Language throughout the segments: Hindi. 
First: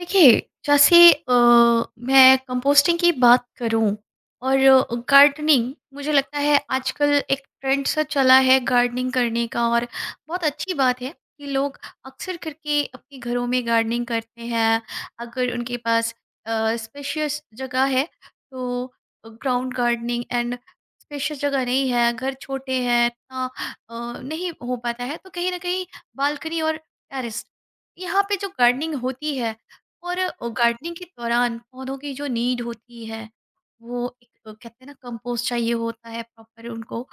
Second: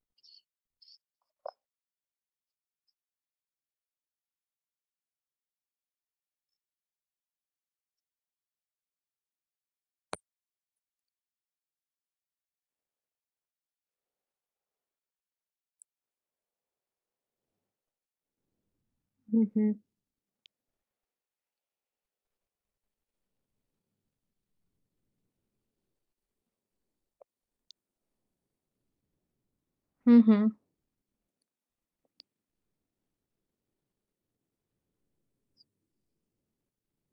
देखिए। जैसे मैं कंपोस्टिंग की बात करूं, और गार्डनिंग, मुझे लगता है आजकल एक ट्रेंड सा चला है गार्डनिंग करने का। और बहुत अच्छी बात है कि लोग अक्सर करके अपने घरों में गार्डनिंग करते हैं। अगर उनके पास स्पेशियस जगह है तो Hı ground hı. Gardening and spacious जगह नहीं है, घर छोटे हैं, इतना अ, नहीं हो पाता है, तो कहीं ना कहीं बालकनी और टेरेस यहाँ पे जो गार्डनिंग होती है, Hı और hı. गार्डनिंग के दौरान पौधों की जो नीड होती है, वो एक, कहते हैं ना, कंपोस्ट चाहिए होता है प्रॉपर उनको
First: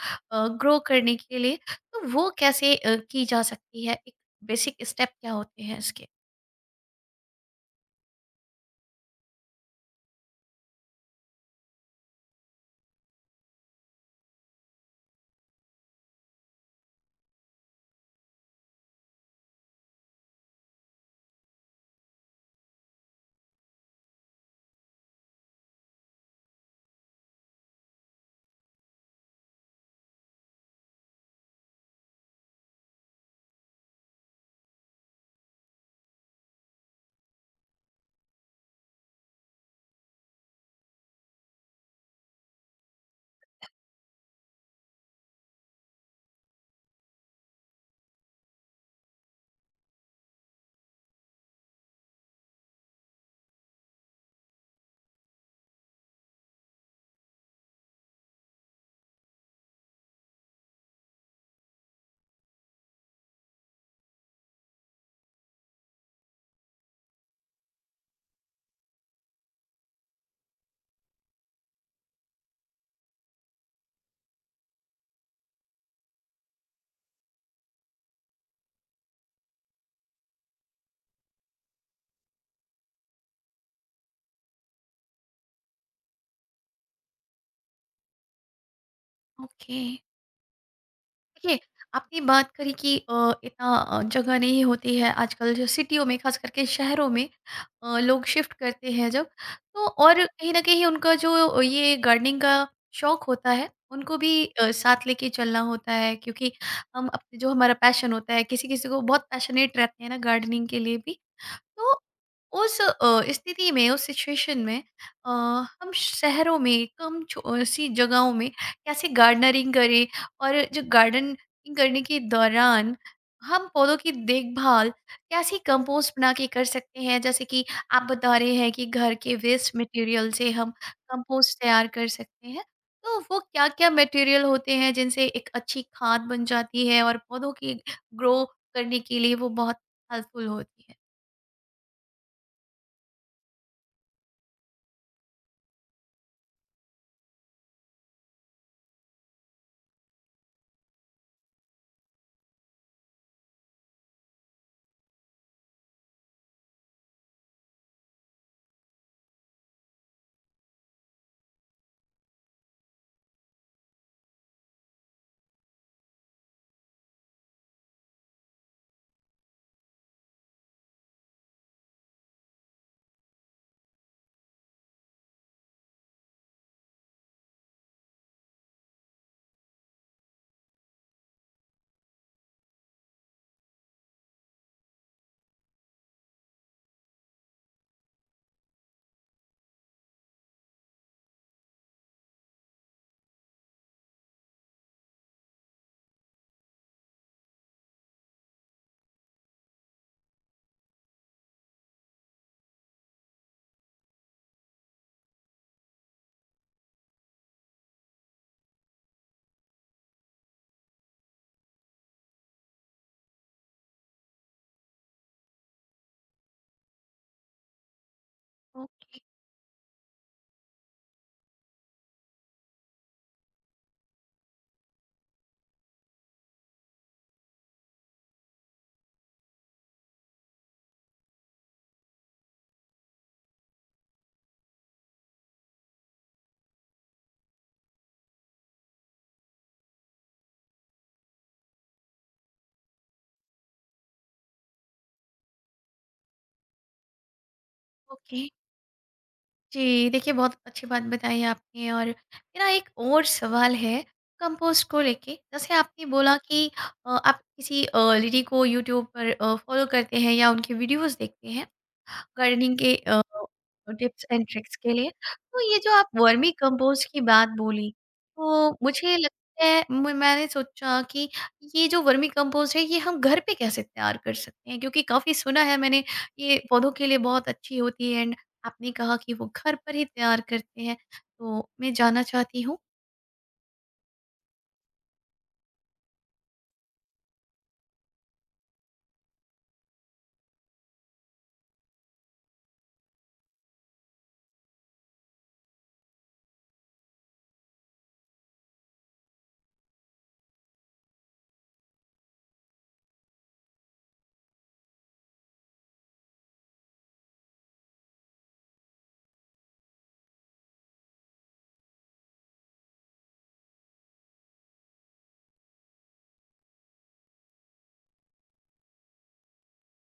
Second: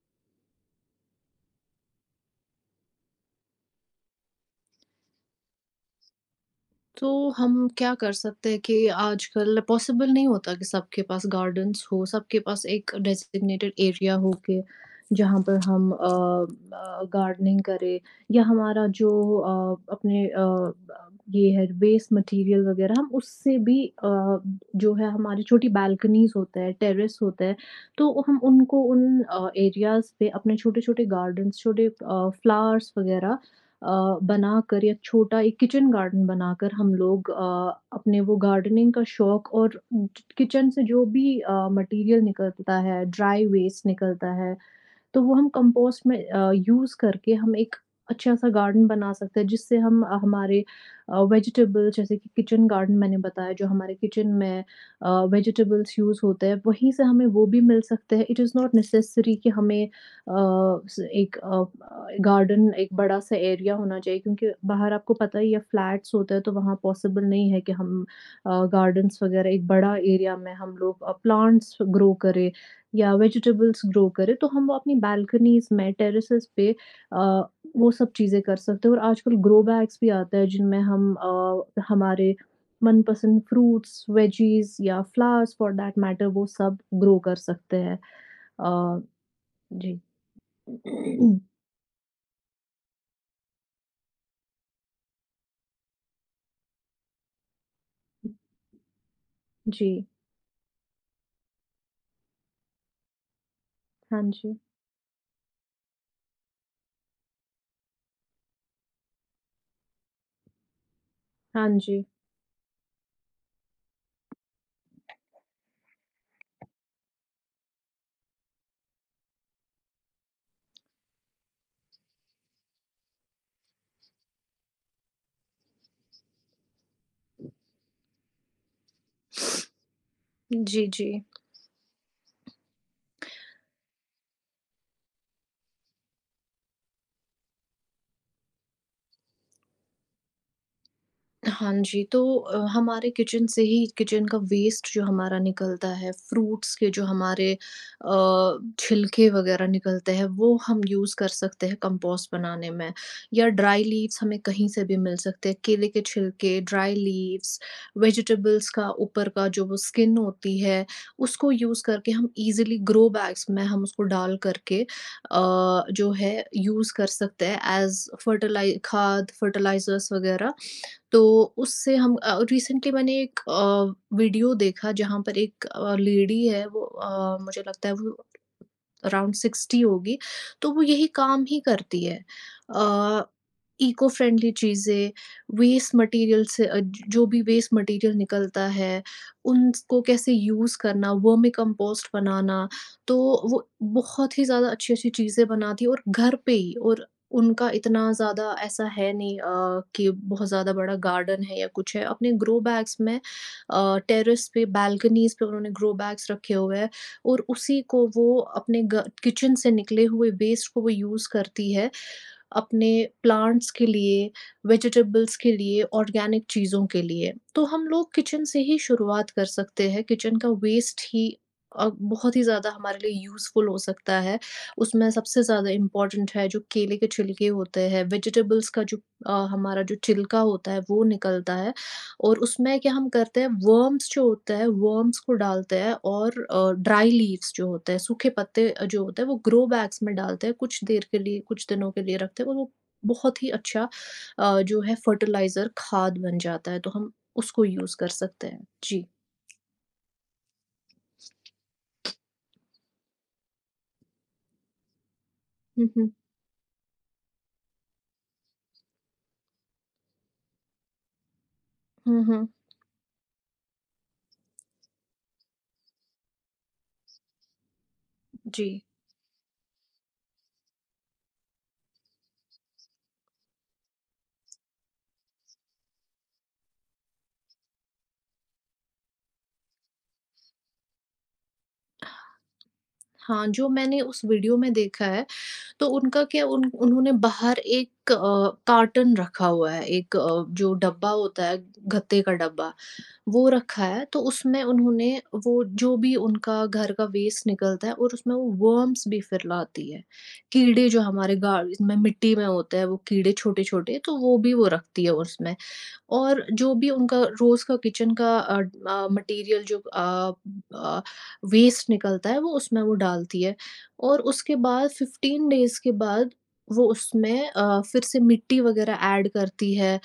ग्रो करने के लिए। तो वो कैसे की जा सकती है, एक बेसिक स्टेप क्या होते हैं इसके। तो हम क्या कर सकते हैं कि आजकल पॉसिबल नहीं होता कि सबके पास गार्डन्स हो, सबके पास एक डेज़िग्नेटेड एरिया हो के जहाँ पर हम गार्डनिंग करें या हमारा जो अपने ये है वेस्ट मटेरियल वग़ैरह हम उससे भी जो है हमारी छोटी बालकनीज़ होते हैं, टेरेस होते हैं, तो हम उनको उन एरियाज़ पे अपने छोटे-छोटे गार्डन्स, छोटे फ्लावर्स वग़ैरह बनाकर या छोटा एक किचन गार्डन बनाकर हम लोग अपने वो गार्डनिंग का शौक और किचन से जो भी मटेरियल निकलता है, ड्राई वेस्ट निकलता है तो वो हम कंपोस्ट में यूज़ करके हम एक अच्छा-सा गार्डन बना सकते हैं जिससे हम हमारे वेजिटेबल जैसे कि किचन गार्डन मैंने बताया जो हमारे किचन में वेजिटेबल्स यूज़ होते हैं, वहीं से हमें वो भी मिल सकते हैं। इट इज़ नॉट नेसेसरी कि हमें अ, स एक अ अ, गार्डन एक बड़ा-सा एरिया होना चाहिए क्योंकि बाहर आपको पता ही है फ्लैट्स होते हैं तो वहाँ पॉसिबल नहीं है कि हम गार्डन्स वगैरह एक बड़ा एरिया में हम लोग प्लांट्स ग्रो करें या वेजिटेबल्स ग्रो करें, तो हम वो अपनी बालकनीज़ में, टेरेसेस पे अ, वो सब चीज़ें कर सकते हैं और आजकल ग्रो बैग्स भी आता है जिनमें हम हमारे मनपसंद फ्रूट्स, वेजीज़ या फ्लावर्स फॉर दैट मैटर वो सब ग्रो कर सकते हैं। अ, ओके। जी। देखिए, आपने बात करी कि इतना जगह नहीं होती है आजकल जो सिटियों में, खास करके शहरों में लोग शिफ्ट करते हैं जब, तो जी, और कहीं ना कहीं उनका जो ये गार्डनिंग का शौक होता है उनको हाँ भी जी। साथ लेके चलना होता है। क्योंकि हम अपने जो हमारा पैशन होता है, किसी किसी को बहुत पैशनेट रहते हैं ना गार्डनिंग के लिए भी। हाँ तो जी। उस स्थिति में, उस सिचुएशन में हम शहरों में कम सी जगहों में कैसे गार्डनरिंग करें, और जो गार्डनिंग करने के दौरान हम पौधों की देखभाल कैसे कंपोस्ट बना के कर सकते हैं? जैसे कि आप बता रहे हैं कि घर के वेस्ट मटेरियल से हम जी, जी। कंपोस्ट तैयार कर सकते हैं, तो वो क्या क्या मटेरियल होते हैं जिनसे एक अच्छी खाद बन जाती है और पौधों की ग्रो करने के लिए वो बहुत हेल्पफुल होती है। हाँ जी, तो हमारे किचन से ही किचन का वेस्ट जो हमारा निकलता है, फ्रूट्स के जो हमारे छिलके वगैरह निकलते हैं, वो हम यूज़ कर सकते हैं कंपोस्ट बनाने में या ड्राई लीव्स हमें कहीं से भी मिल सकते हैं। केले के छिलके, ड्राई लीव्स, वेजिटेबल्स का ऊपर का जो वो स्किन होती है, उसको यूज़ करके हम ईज़िली ग्रो बैग्स में हम उसको डाल करके जो है यूज़ कर सकते हैं एज़ फर्टिलाइ खाद, फर्टिलाइज़र्स वगैरह। तो उससे हम रिसेंटली मैंने एक वीडियो देखा जहाँ पर एक लेडी है वो मुझे लगता है वो अराउंड 60 होगी, तो वो यही काम ही करती है। अ, इको फ्रेंडली चीज़ें, वेस्ट मटीरियल से अ, ज जो भी वेस्ट मटीरियल निकलता है, उनको कैसे यूज़ करना, वर्मी कंपोस्ट बनाना, तो वो बहुत ही ज़्यादा अच्छी-अच्छी चीज़ें बनाती है और घर पे ही और उनका इतना ज़्यादा ऐसा है नहीं कि बहुत ज़्यादा बड़ा गार्डन है या कुछ है। अपने ग्रो बैग्स में टेरेस पे, बालकनीज़ पे उन्होंने ग्रो बैग्स रखे हुए हैं। और उसी को वो अपने ग किचन से निकले हुए वेस्ट को वो यूज़ करती है अपने प्लांट्स के लिए, वेजिटेबल्स के लिए, ऑर्गेनिक चीज़ों के लिए। तो हम लोग किचन से ही ओके। शुरुआत कर सकते हैं, किचन का वेस्ट ही बहुत ही ज़्यादा हमारे लिए यूज़फुल हो सकता है। उसमें सबसे ज़्यादा इम्पोर्टेंट है जो केले के छिलके होते हैं, वेजिटेबल्स का जो हमारा जो छिलका होता है वो निकलता है। और उसमें क्या हम करते हैं वर्म्स जो होता है वर्म्स को डालते हैं और ड्राई लीव्स जो होते हैं सूखे पत्ते जो होते हैं वो ग्रो बैग्स में डालते हैं कुछ देर के लिए कुछ दिनों के लिए रखते हैं और वो बहुत ही अच्छा जो है फर्टिलाइज़र खाद बन जाता है तो हम उसको यूज़ कर ओके सकते हैं। जी। जी, देखिए, बहुत अच्छी बात बताई आपने, और मेरा एक और सवाल है कंपोस्ट को लेके। जैसे हुँ, आपने हुँ। बोला कि आप किसी लेडी को यूट्यूब पर फॉलो करते हैं या उनके वीडियोज़ देखते हैं। हुँ, हुँ। गार्डनिंग के टिप्स एंड ट्रिक्स के लिए। तो ये जो आप वर्मी कंपोस्ट की बात बोली, जी। तो मुझे लगता है म मैंने सोचा कि ये जो वर्मी कंपोस्ट है, ये हम घर पे कैसे तैयार कर सकते हैं? क्योंकि काफ़ी सुना है मैंने, ये पौधों के लिए बहुत अच्छी होती है। एंड आपने कहा कि वो घर पर ही तैयार करते हैं, तो मैं जानना चाहती हूँ। हाँ, जो मैंने उस वीडियो में देखा है तो उनका क्या उन उन्होंने बाहर एक कार्टन रखा हुआ है, एक जो डब्बा होता है गत्ते का डब्बा वो रखा है, तो उसमें उन्होंने वो जो भी उनका घर का वेस्ट निकलता है और उसमें वो वर्म्स भी फिर लाती है। कीड़े जो हमारे गार्डन में मिट्टी में होते हैं, वो कीड़े छोटे-छोटे, तो वो भी वो रखती है उसमें। और जो भी उनका रोज़ का किचन का मटीरियल जो अ, वेस्ट निकलता है वो उसमें वो डालती है और उसके बाद 15 डेज़ के बाद वो उसमें फिर से मिट्टी वग़ैरह ऐड करती है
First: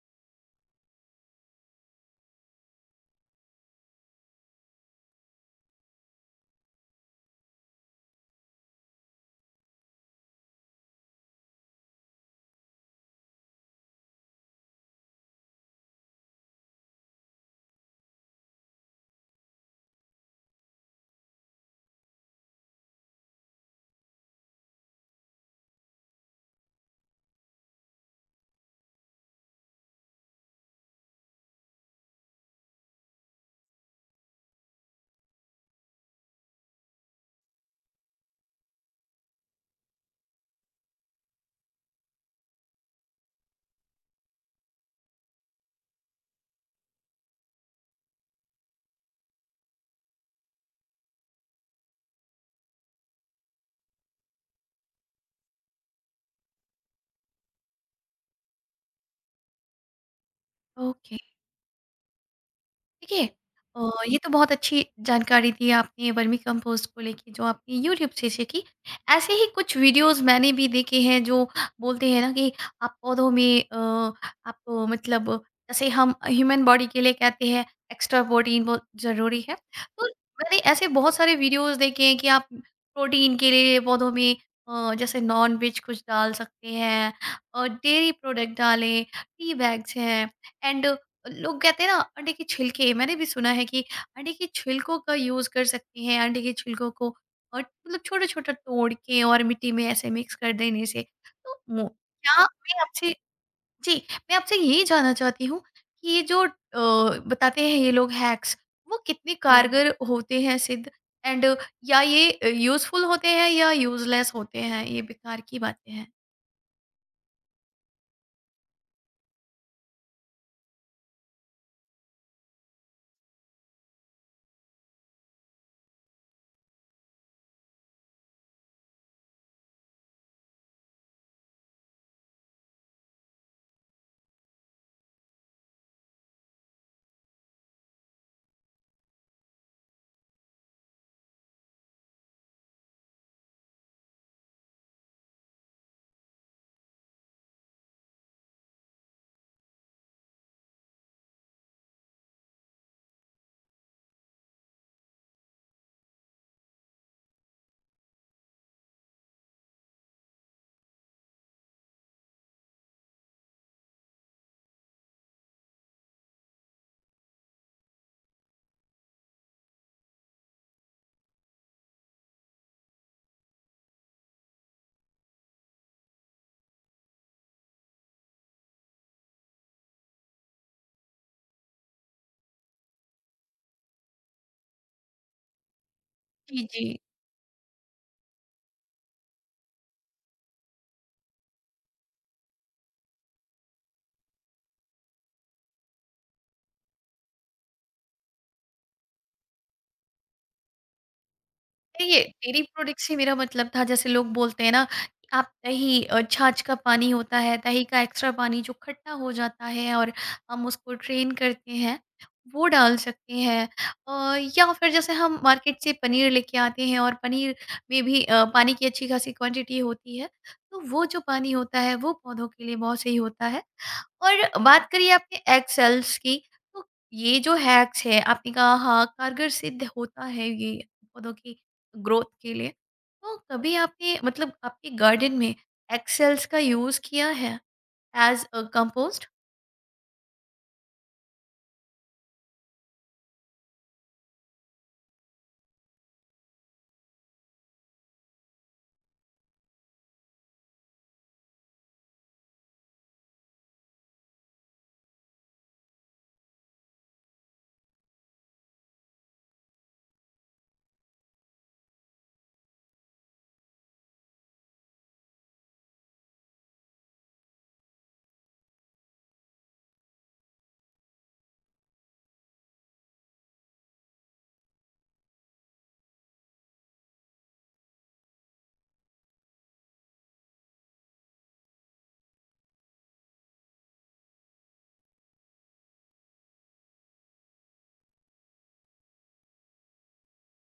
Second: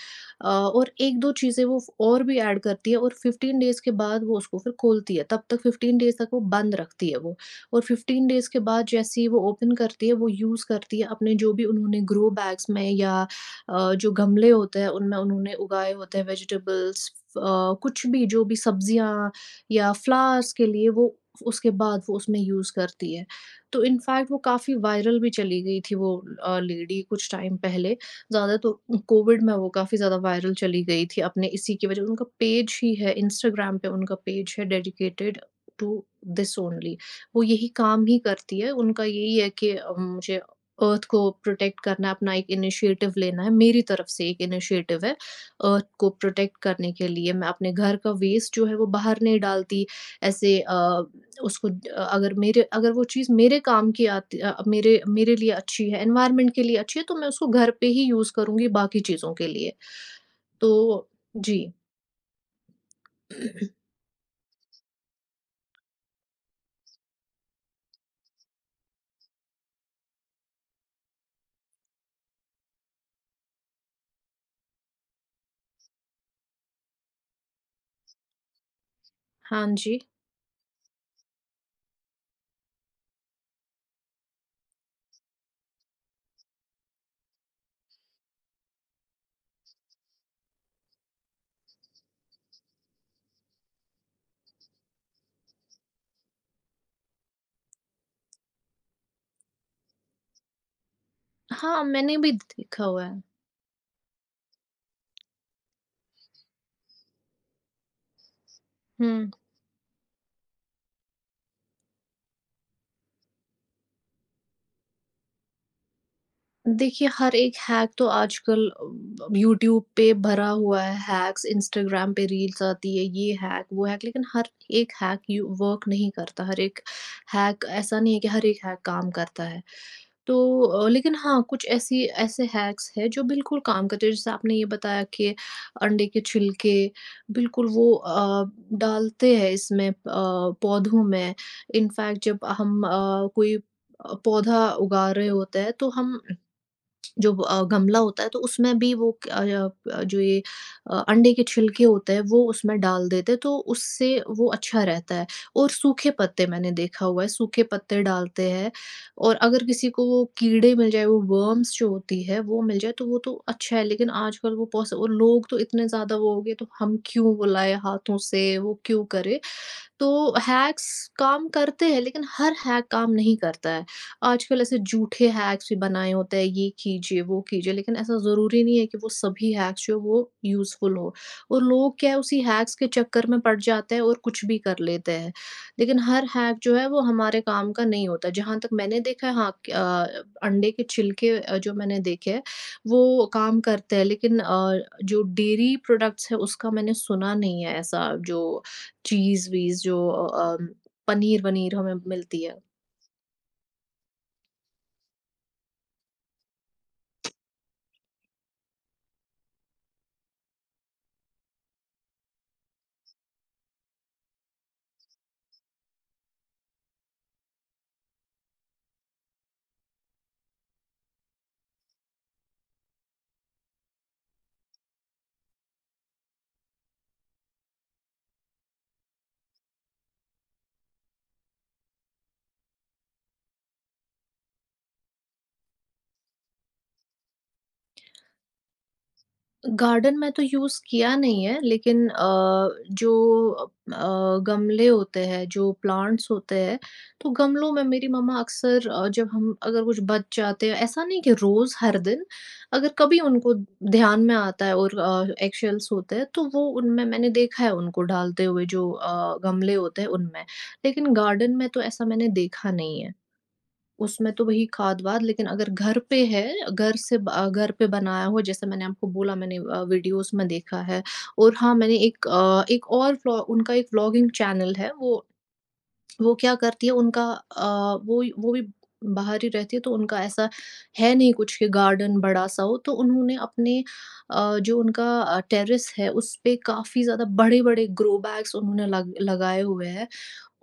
और 1-2 चीज़ें वो और भी ऐड करती है और 15 डेज़ के बाद वो उसको फिर खोलती है। तब तक 15 डेज़ तक वो बंद रखती है वो और 15 डेज़ के बाद जैसे ही वो ओपन करती है, वो यूज़ करती है अपने जो भी उन्होंने ग्रो बैग्स में या जो गमले होते हैं उनमें उन्होंने उगाए होते हैं वेजिटेबल्स अ, कुछ भी जो भी सब्जियां या फ्लावर्स के लिए वो उसके बाद वो उसमें यूज़ करती है। तो इनफैक्ट वो काफ़ी वायरल भी चली गई थी वो लेडी कुछ टाइम पहले, ज़्यादा तो कोविड में वो काफ़ी ज़्यादा वायरल चली गई थी अपने इसी की वजह उनका पेज ही है इंस्टाग्राम पे उनका पेज है डेडिकेटेड टू दिस ओनली। वो यही काम ही करती है, उनका यही है कि मुझे अर्थ को प्रोटेक्ट करना अपना एक इनिशिएटिव लेना है। मेरी तरफ से एक इनिशिएटिव है अर्थ को प्रोटेक्ट करने के लिए। मैं अपने घर का वेस्ट जो है वो बाहर नहीं डालती ऐसे उसको अगर मेरे अगर वो चीज़ मेरे काम की आती मेरे मेरे लिए अच्छी है, एनवायरनमेंट के लिए अच्छी है तो मैं उसको घर पे ही यूज़ करूँगी बाकी चीज़ों के लिए। तो ओके। जी। देखिए, अ, ये तो बहुत अच्छी जानकारी दी आपने वर्मी कंपोस्ट को लेके जो आपने यूट्यूब से सीखी। ऐसे ही कुछ वीडियोस मैंने भी देखे हैं जो बोलते हैं ना कि आप पौधों में, मतलब जैसे हम ह्यूमन बॉडी के लिए कहते हैं एक्स्ट्रा प्रोटीन बहुत ज़रूरी है, हाँ जी। तो मैंने ऐसे बहुत सारे वीडियोस देखे हैं कि आप प्रोटीन के लिए पौधों में जैसे नॉन वेज कुछ डाल सकते हैं और डेयरी प्रोडक्ट डालें, टी बैग्स हैं, एंड लोग कहते हैं ना अंडे के छिलके, मैंने भी सुना है कि अंडे के छिलकों का यूज कर सकते हैं, अंडे के छिलकों को और मतलब छोटा छोटा तोड़ के और मिट्टी में ऐसे मिक्स कर देने से। तो हाँ, मैंने भी क्या मैं देखा हुआ आपसे, है। जी, मैं आपसे ये जानना चाहती हूँ कि ये जो बताते हैं ये लोग हैक्स, वो हुँ। कितने कारगर होते हैं सिद्ध, एंड या ये यूजफुल होते हैं या यूजलेस होते हैं, ये बेकार की बातें हैं? देखिए, हर एक हैक तो आजकल यूट्यूब पे भरा हुआ है हैक्स, इंस्टाग्राम पे रील्स आती है, ये हैक, वो हैक, लेकिन हर एक हैक यू वर्क नहीं करता, हर एक हैक ऐसा नहीं है कि हर एक हैक काम करता है। तो लेकिन हाँ, कुछ ऐसी ऐसे हैक्स हैं जो बिल्कुल काम करते हैं, जैसे आपने ये बताया कि अंडे के छिलके बिल्कुल वो डालते हैं इसमें पौधों में। इनफैक्ट जब हम कोई पौधा उगा रहे होते हैं, तो हम जो गमला होता है तो उसमें भी वो जो ये अंडे के छिलके होते हैं वो उसमें डाल देते हैं तो उससे वो अच्छा रहता है और सूखे पत्ते मैंने देखा हुआ है, सूखे पत्ते डालते हैं और अगर किसी को वो कीड़े मिल जाएँ, वो वर्म्स जो होती है वो मिल जाए तो वो तो अच्छा है लेकिन आजकल वो पॉसि और लोग तो इतने ज़्यादा वो हो गए तो हम क्यों वो लाएँ हाथों से, वो क्यों करें? तो हैक्स काम करते हैं लेकिन हर हैक काम नहीं करता है। आजकल ऐसे झूठे हैक्स भी बनाए होते हैं, ये कीजिए, वो कीजिए लेकिन ऐसा ज़रूरी नहीं है कि वो सभी हैक्स जो वो यूज़फुल हो। और लोग क्या है उसी हैक्स के चक्कर में पड़ जाते हैं और कुछ भी कर लेते हैं। लेकिन हर हैक जी, जो जी। है वो हमारे काम का नहीं होता। जहाँ तक मैंने देखा है हाँ अंडे के छिलके जो मैंने देखे हैं वो काम करते हैं लेकिन जो डेयरी प्रोडक्ट्स है उसका मैंने सुना नहीं है ऐसा जो चीज़-वीज़ जो पनीर-वनीर हमें देखिए, मिलती है। डेरी प्रोडक्ट से मेरा मतलब था, जैसे लोग बोलते हैं ना कि आप दही, छाछ का पानी होता है, दही का एक्स्ट्रा पानी जो खट्टा हो जाता है और हम उसको ड्रेन करते हैं, वो डाल सकते हैं। या फिर जैसे हम मार्केट से पनीर लेके आते हैं और पनीर में भी पानी की अच्छी खासी क्वांटिटी होती है, तो वो जो पानी होता है वो पौधों के लिए बहुत सही होता है। और बात करिए आपने एक्सेल्स की, तो ये जो हैक्स है आपने कहा हाँ, कारगर सिद्ध होता है ये पौधों की ग्रोथ के लिए। तो कभी आपने, मतलब, आपके गार्डन में एक्सेल्स का यूज़ किया है एज़ अ कंपोस्ट? गार्डन में तो यूज़ किया नहीं है लेकिन जो गमले होते हैं, जो प्लांट्स होते हैं, तो गमलों में मेरी मम्मा अक्सर जब हम अगर कुछ बच जाते हैं ऐसा नहीं कि रोज़ हर दिन, अगर कभी उनको ध्यान में आता है और एगशेल्स होते हैं तो वो उनमें मैंने देखा है उनको डालते हुए जो गमले होते हैं उनमें। लेकिन गार्डन में तो ऐसा मैंने देखा नहीं है। उसमें तो वही खाद-वाद लेकिन अगर घर पे है, घर से घर पे बनाया हो जैसे मैंने आपको बोला मैंने वीडियोज़ में देखा है और हाँ, मैंने एक अ, एक और व्लॉ उनका एक व्लॉगिंग चैनल है वो क्या करती है उनका वो ही वो भी बाहर ही रहती है तो उनका ऐसा है नहीं कुछ कि गार्डन बड़ा-सा हो तो उन्होंने अपने जो उनका टेरेस है उसपे काफ़ी ज़्यादा बड़े-बड़े ग्रो बैग्स उन्होंने लग लगाए हुए हैं।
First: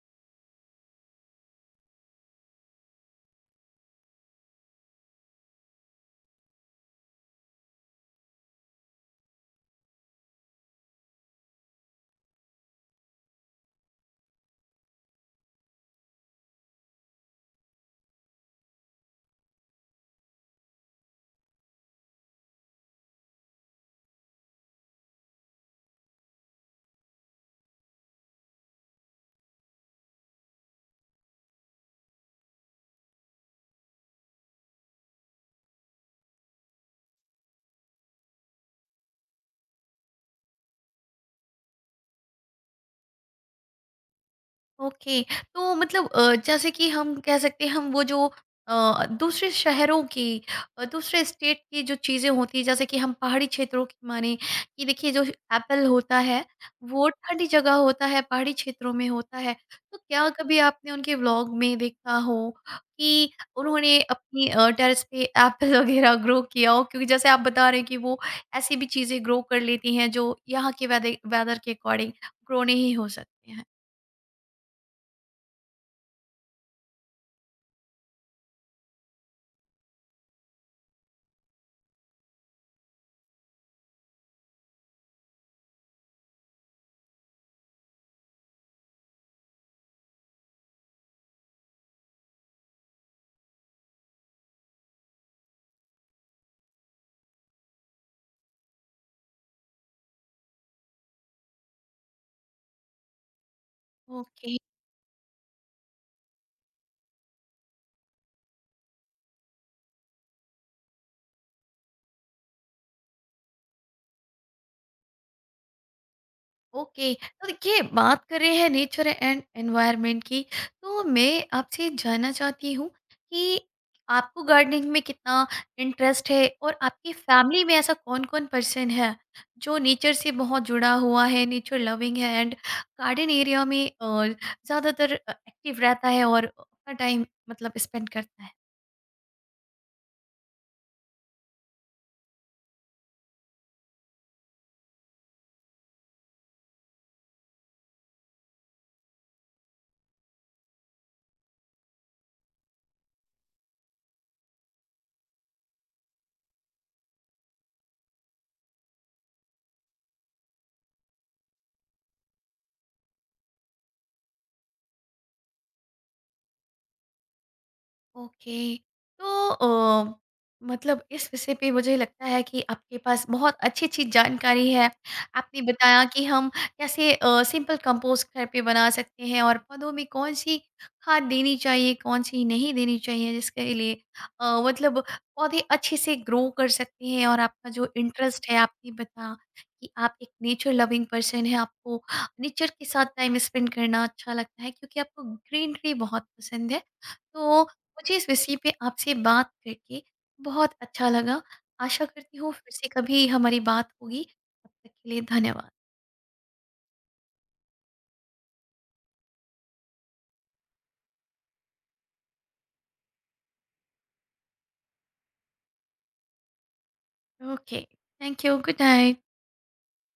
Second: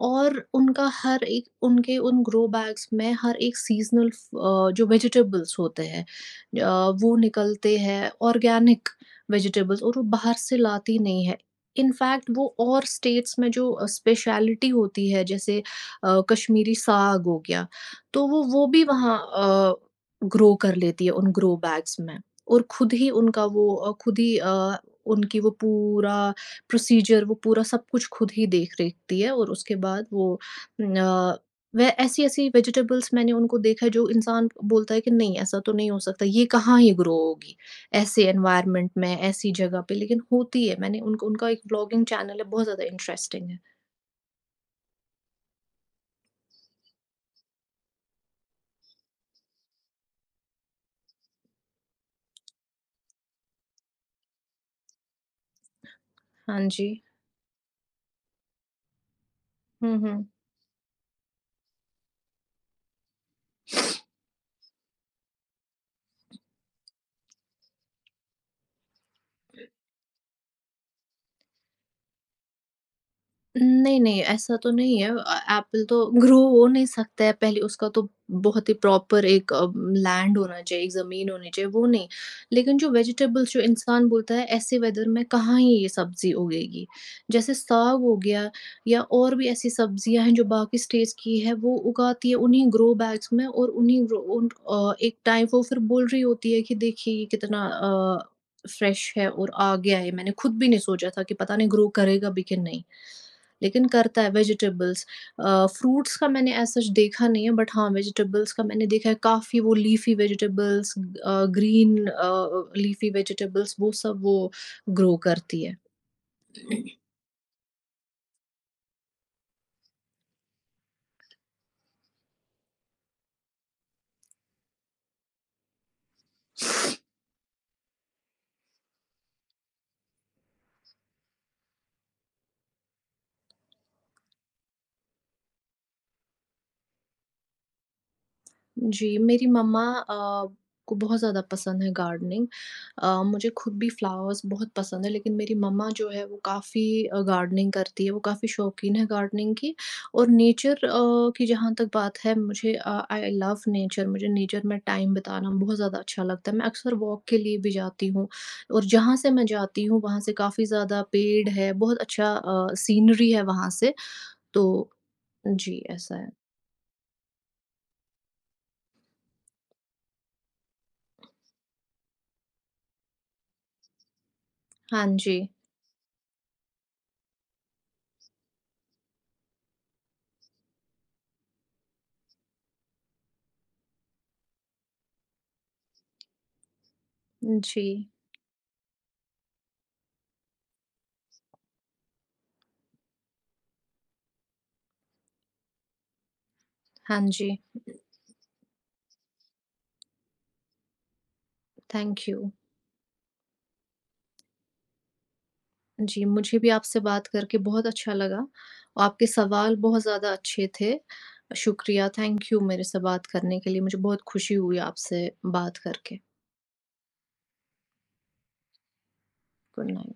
और उनका हर एक उनके उन ग्रो बैग्स में हर एक सीज़नल जो वेजिटेबल्स होते हैं वो निकलते हैं ऑर्गेनिक वेजिटेबल्स और वो बाहर से लाती नहीं है। इनफैक्ट वो और स्टेट्स में जो स्पेशलिटी होती है जैसे कश्मीरी साग हो गया, तो वो भी वहाँ ग्रो कर लेती है उन ग्रो बैग्स में और खुद ही उनका वो खुद ही उनकी वो पूरा प्रोसीजर वो पूरा सब कुछ खुद ही देख-रेखती है और उसके बाद वो वह ऐसी-ऐसी वेजिटेबल्स मैंने उनको देखा है जो इंसान बोलता है कि नहीं ऐसा तो नहीं हो सकता, ये कहाँ ही ग्रो होगी, ऐसे एनवायरनमेंट में, ऐसी जगह पे लेकिन होती है मैंने उनको उनका एक ब्लॉगिंग चैनल है बहुत ज़्यादा इंटरेस्टिंग है। ओके। तो मतलब जैसे कि हम कह सकते हैं, हम वो जो दूसरे शहरों की, दूसरे स्टेट की जो चीज़ें होती है, जैसे कि हम पहाड़ी क्षेत्रों की माने कि, देखिए, जो एप्पल होता है हाँ जी। वो ठंडी जगह होता है, पहाड़ी क्षेत्रों में होता है, हुँ, तो हुँ। क्या कभी आपने उनके व्लॉग में देखा हो कि उन्होंने अपनी टेरेस पे एप्पल वगैरह ग्रो किया हो? क्योंकि जैसे आप बता रहे हैं कि वो ऐसी भी चीज़ें ग्रो कर लेती हैं जो यहाँ के वेदर वेदर के अकॉर्डिंग ग्रो नहीं हो सकते हैं। नहीं, नहीं, ऐसा तो नहीं है एप्पल तो ग्रो हो नहीं सकता है, पहले उसका तो बहुत ही प्रॉपर एक लैंड होना चाहिए, एक ज़मीन होनी चाहिए, वो नहीं। लेकिन जो वेजिटेबल्स जो इंसान बोलता है ऐसे वेदर में कहाँ ही ये सब्ज़ी उगेगी? जैसे साग हो गया या और भी ऐसी सब्ज़ियाँ हैं जो बाकी स्टेट्स की है, वो उगाती है उन्हीं ग्रो बैग्स में और उन्हीं ग्रो उन एक टाइम वो फिर बोल रही होती है कि देखिए ये कितना फ्रेश है और आ गया है, मैंने खुद भी नहीं सोचा था कि पता नहीं ग्रो करेगा भी कि नहीं। लेकिन करता है ओके। वेजिटेबल्स फ्रूट्स का मैंने एज़ सच देखा नहीं है बट हाँ, वेजिटेबल्स का मैंने देखा है काफ़ी वो leafy vegetables green leafy vegetables वो सब वो ग्रो करती है। ओके, तो देखिए, बात कर रहे हैं नेचर एंड एनवायरनमेंट की, तो मैं आपसे जानना चाहती हूँ कि आपको गार्डनिंग में कितना इंटरेस्ट है, और आपकी फैमिली में ऐसा कौन कौन पर्सन है जो नेचर से बहुत जुड़ा हुआ है, नेचर लविंग है, एंड गार्डन एरिया में ज़्यादातर एक्टिव रहता है और अपना टाइम मतलब स्पेंड करता है। जी, मेरी मम्मा को बहुत ज़्यादा पसंद है गार्डनिंग। मुझे खुद भी फ्लावर्स बहुत पसंद है लेकिन मेरी मम्मा जो है वो काफ़ी गार्डनिंग करती है, वो काफ़ी शौकीन है गार्डनिंग की और नेचर की जहाँ तक बात है मुझे आई लव नेचर मुझे नेचर में टाइम बिताना बहुत ज़्यादा अच्छा लगता है। मैं अक्सर वॉक के लिए भी जाती हूँ और जहाँ से मैं जाती हूँ वहाँ से काफ़ी ज़्यादा पेड़ है, बहुत अच्छा सीनरी है वहाँ से। तो जी, ऐसा है। ओके। तो मतलब इस विषय पे मुझे लगता है कि आपके पास बहुत अच्छी अच्छी जानकारी है। हाँ जी। आपने बताया कि हम कैसे सिंपल कंपोस्ट घर पे बना सकते हैं, और पौधों में कौन सी खाद देनी चाहिए, कौन सी नहीं देनी चाहिए जिसके लिए, मतलब, पौधे अच्छे से ग्रो कर सकते हैं। और आपका जी। जो इंटरेस्ट है, आपने बताया कि आप एक नेचर लविंग पर्सन है, आपको नेचर के साथ टाइम स्पेंड करना अच्छा लगता है क्योंकि आपको ग्रीनरी बहुत पसंद है। हाँ जी। तो मुझे इस विषय पे आपसे बात करके बहुत अच्छा लगा। आशा थैंक करती यू। हूँ फिर से कभी हमारी बात होगी। तब तक के लिए धन्यवाद। जी, मुझे भी आपसे बात करके बहुत अच्छा लगा। आपके सवाल बहुत ज़्यादा अच्छे थे। शुक्रिया, थैंक यू मेरे से बात करने के लिए। मुझे बहुत खुशी हुई आपसे बात करके। Okay, thank you, good night. Good night.